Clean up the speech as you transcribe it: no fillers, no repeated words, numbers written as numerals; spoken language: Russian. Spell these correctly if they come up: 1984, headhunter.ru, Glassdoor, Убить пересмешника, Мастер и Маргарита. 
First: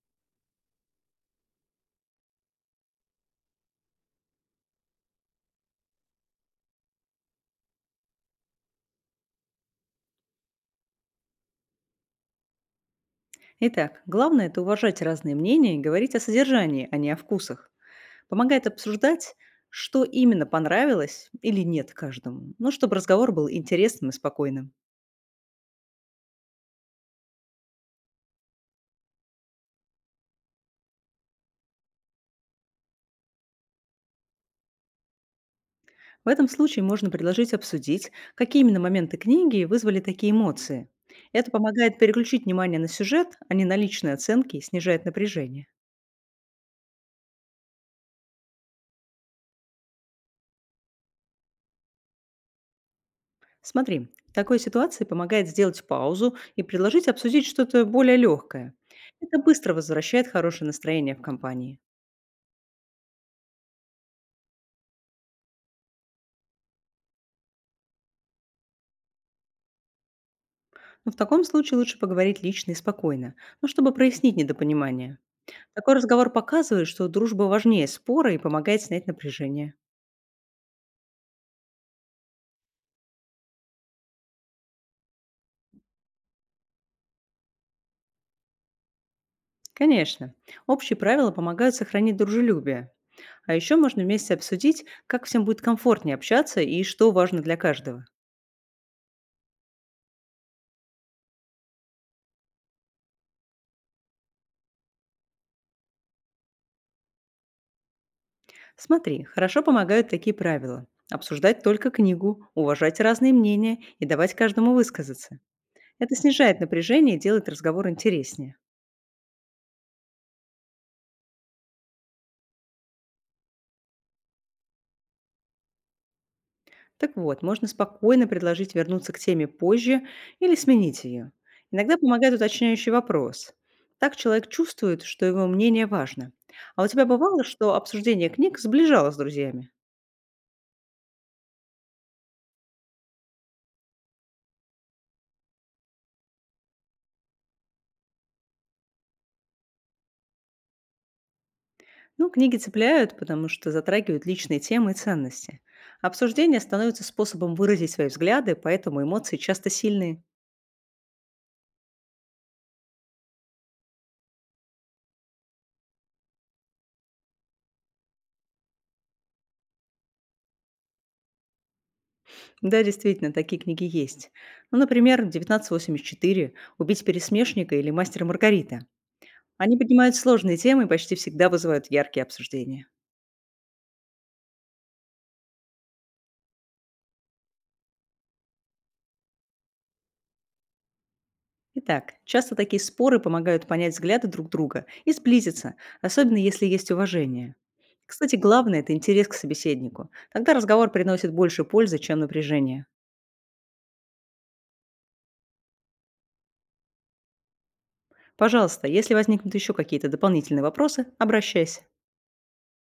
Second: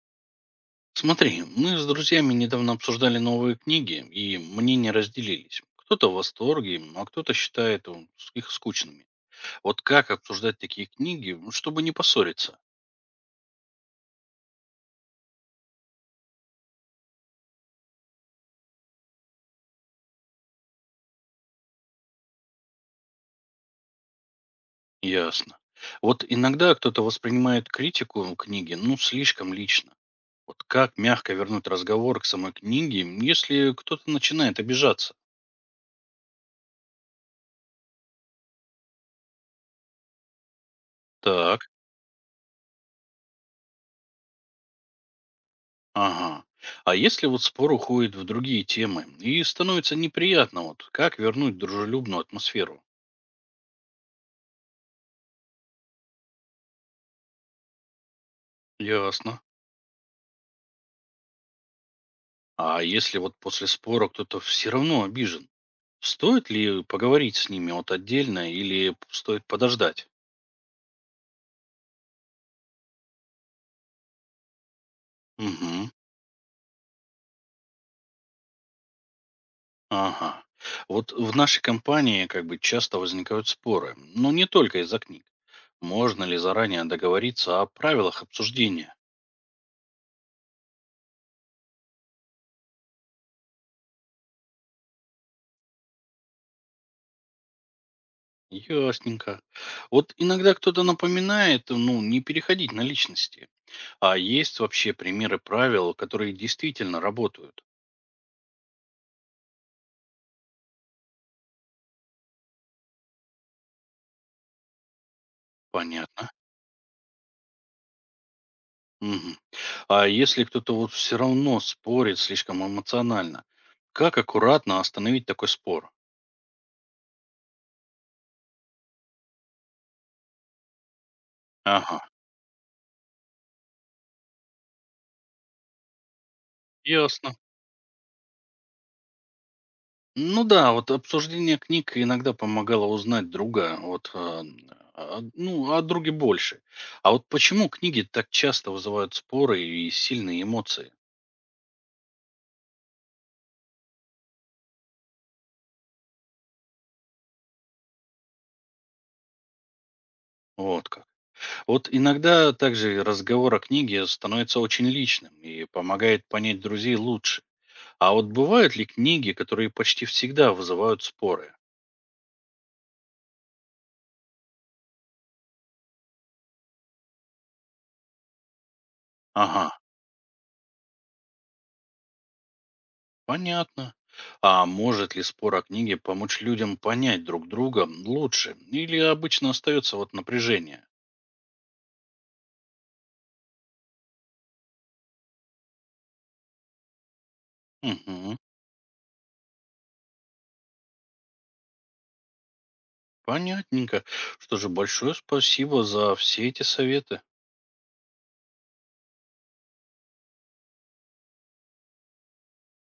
Смотри, мы с друзьями недавно обсуждали новые книги, и мнения разделились. Кто-то в восторге, а кто-то считает их скучными. Вот как обсуждать такие книги, чтобы не поссориться? Итак, главное– это уважать разные мнения и говорить о содержании, а не о вкусах. Помогает обсуждать, что именно понравилось или нет каждому, ну, чтобы разговор был интересным и спокойным. Ясно. Вот иногда кто-то воспринимает критику книги, ну, слишком лично. Вот как мягко вернуть разговор к самой книге, м, если кто-то начинает обижаться? В этом случае можно предложить обсудить, какие именно моменты книги вызвали такие эмоции. Это Так, помогает переключить внимание на сюжет, а не на личные оценки и снижает напряжение. ага. А если вот спор уходит в другие темы и становится неприятно, вот как вернуть дружелюбную атмосферу? Смотри, в такой ситуации помогает сделать паузу и предложить обсудить что-то более легкое. Ясно. Это быстро возвращает хорошее настроение в компании. А если вот после спора кто-то все равно обижен, стоит ли поговорить с ними вот отдельно или стоит подождать? Но в таком случае лучше поговорить лично и спокойно, но чтобы прояснить недопонимание. Угу. Такой разговор показывает, что дружба важнее спора и помогает снять напряжение. Ага. Вот в нашей компании как бы часто возникают споры, но не только из-за книг. Можно ли заранее договориться о правилах обсуждения? Конечно, общие правила помогают сохранить дружелюбие. А еще можно вместе обсудить, как всем будет комфортнее общаться и что важно для каждого. Ясненько. Вот иногда кто-то напоминает, ну, не переходить на личности. А есть вообще примеры правил, которые действительно работают? Смотри, хорошо помогают такие правила. Обсуждать только книгу, уважать разные мнения и давать каждому высказаться. Это Понятно. снижает напряжение и делает разговор интереснее. Мгм. А если кто-то вот все равно спорит слишком эмоционально, как аккуратно остановить такой спор? Так вот, можно спокойно предложить вернуться к теме позже или сменить ее. Иногда Ага, помогает уточняющий вопрос. Так человек чувствует, что его мнение важно. А у тебя ясно. бывало, что обсуждение книг сближало с друзьями? Ну да, вот обсуждение книг иногда помогало узнать друга, вот, ну, о друге больше. А вот почему книги так часто вызывают споры и сильные эмоции? Ну, книги цепляют, потому что затрагивают личные темы и ценности. Обсуждение становится способом выразить свои взгляды, поэтому эмоции часто сильные. Вот как. Вот иногда также разговор о книге становится очень личным и помогает понять друзей лучше. А вот бывают ли книги, которые почти всегда вызывают споры? Да, действительно, такие книги есть. Ну, например, «1984», «Убить пересмешника» или «Мастер и Маргарита». Ага, Они поднимают сложные темы и почти всегда вызывают яркие обсуждения. понятно. А может ли спор о книге помочь людям понять друг друга лучше? Или обычно остается вот напряжение? Итак, часто такие споры помогают понять взгляды друг друга и сблизиться, особенно если есть уважение. Кстати, Угу, главное– это интерес к собеседнику. Тогда разговор приносит больше пользы, чем напряжение. понятненько. Что же, большое спасибо за все эти советы. Пожалуйста, если возникнут еще какие-то дополнительные вопросы, обращайся.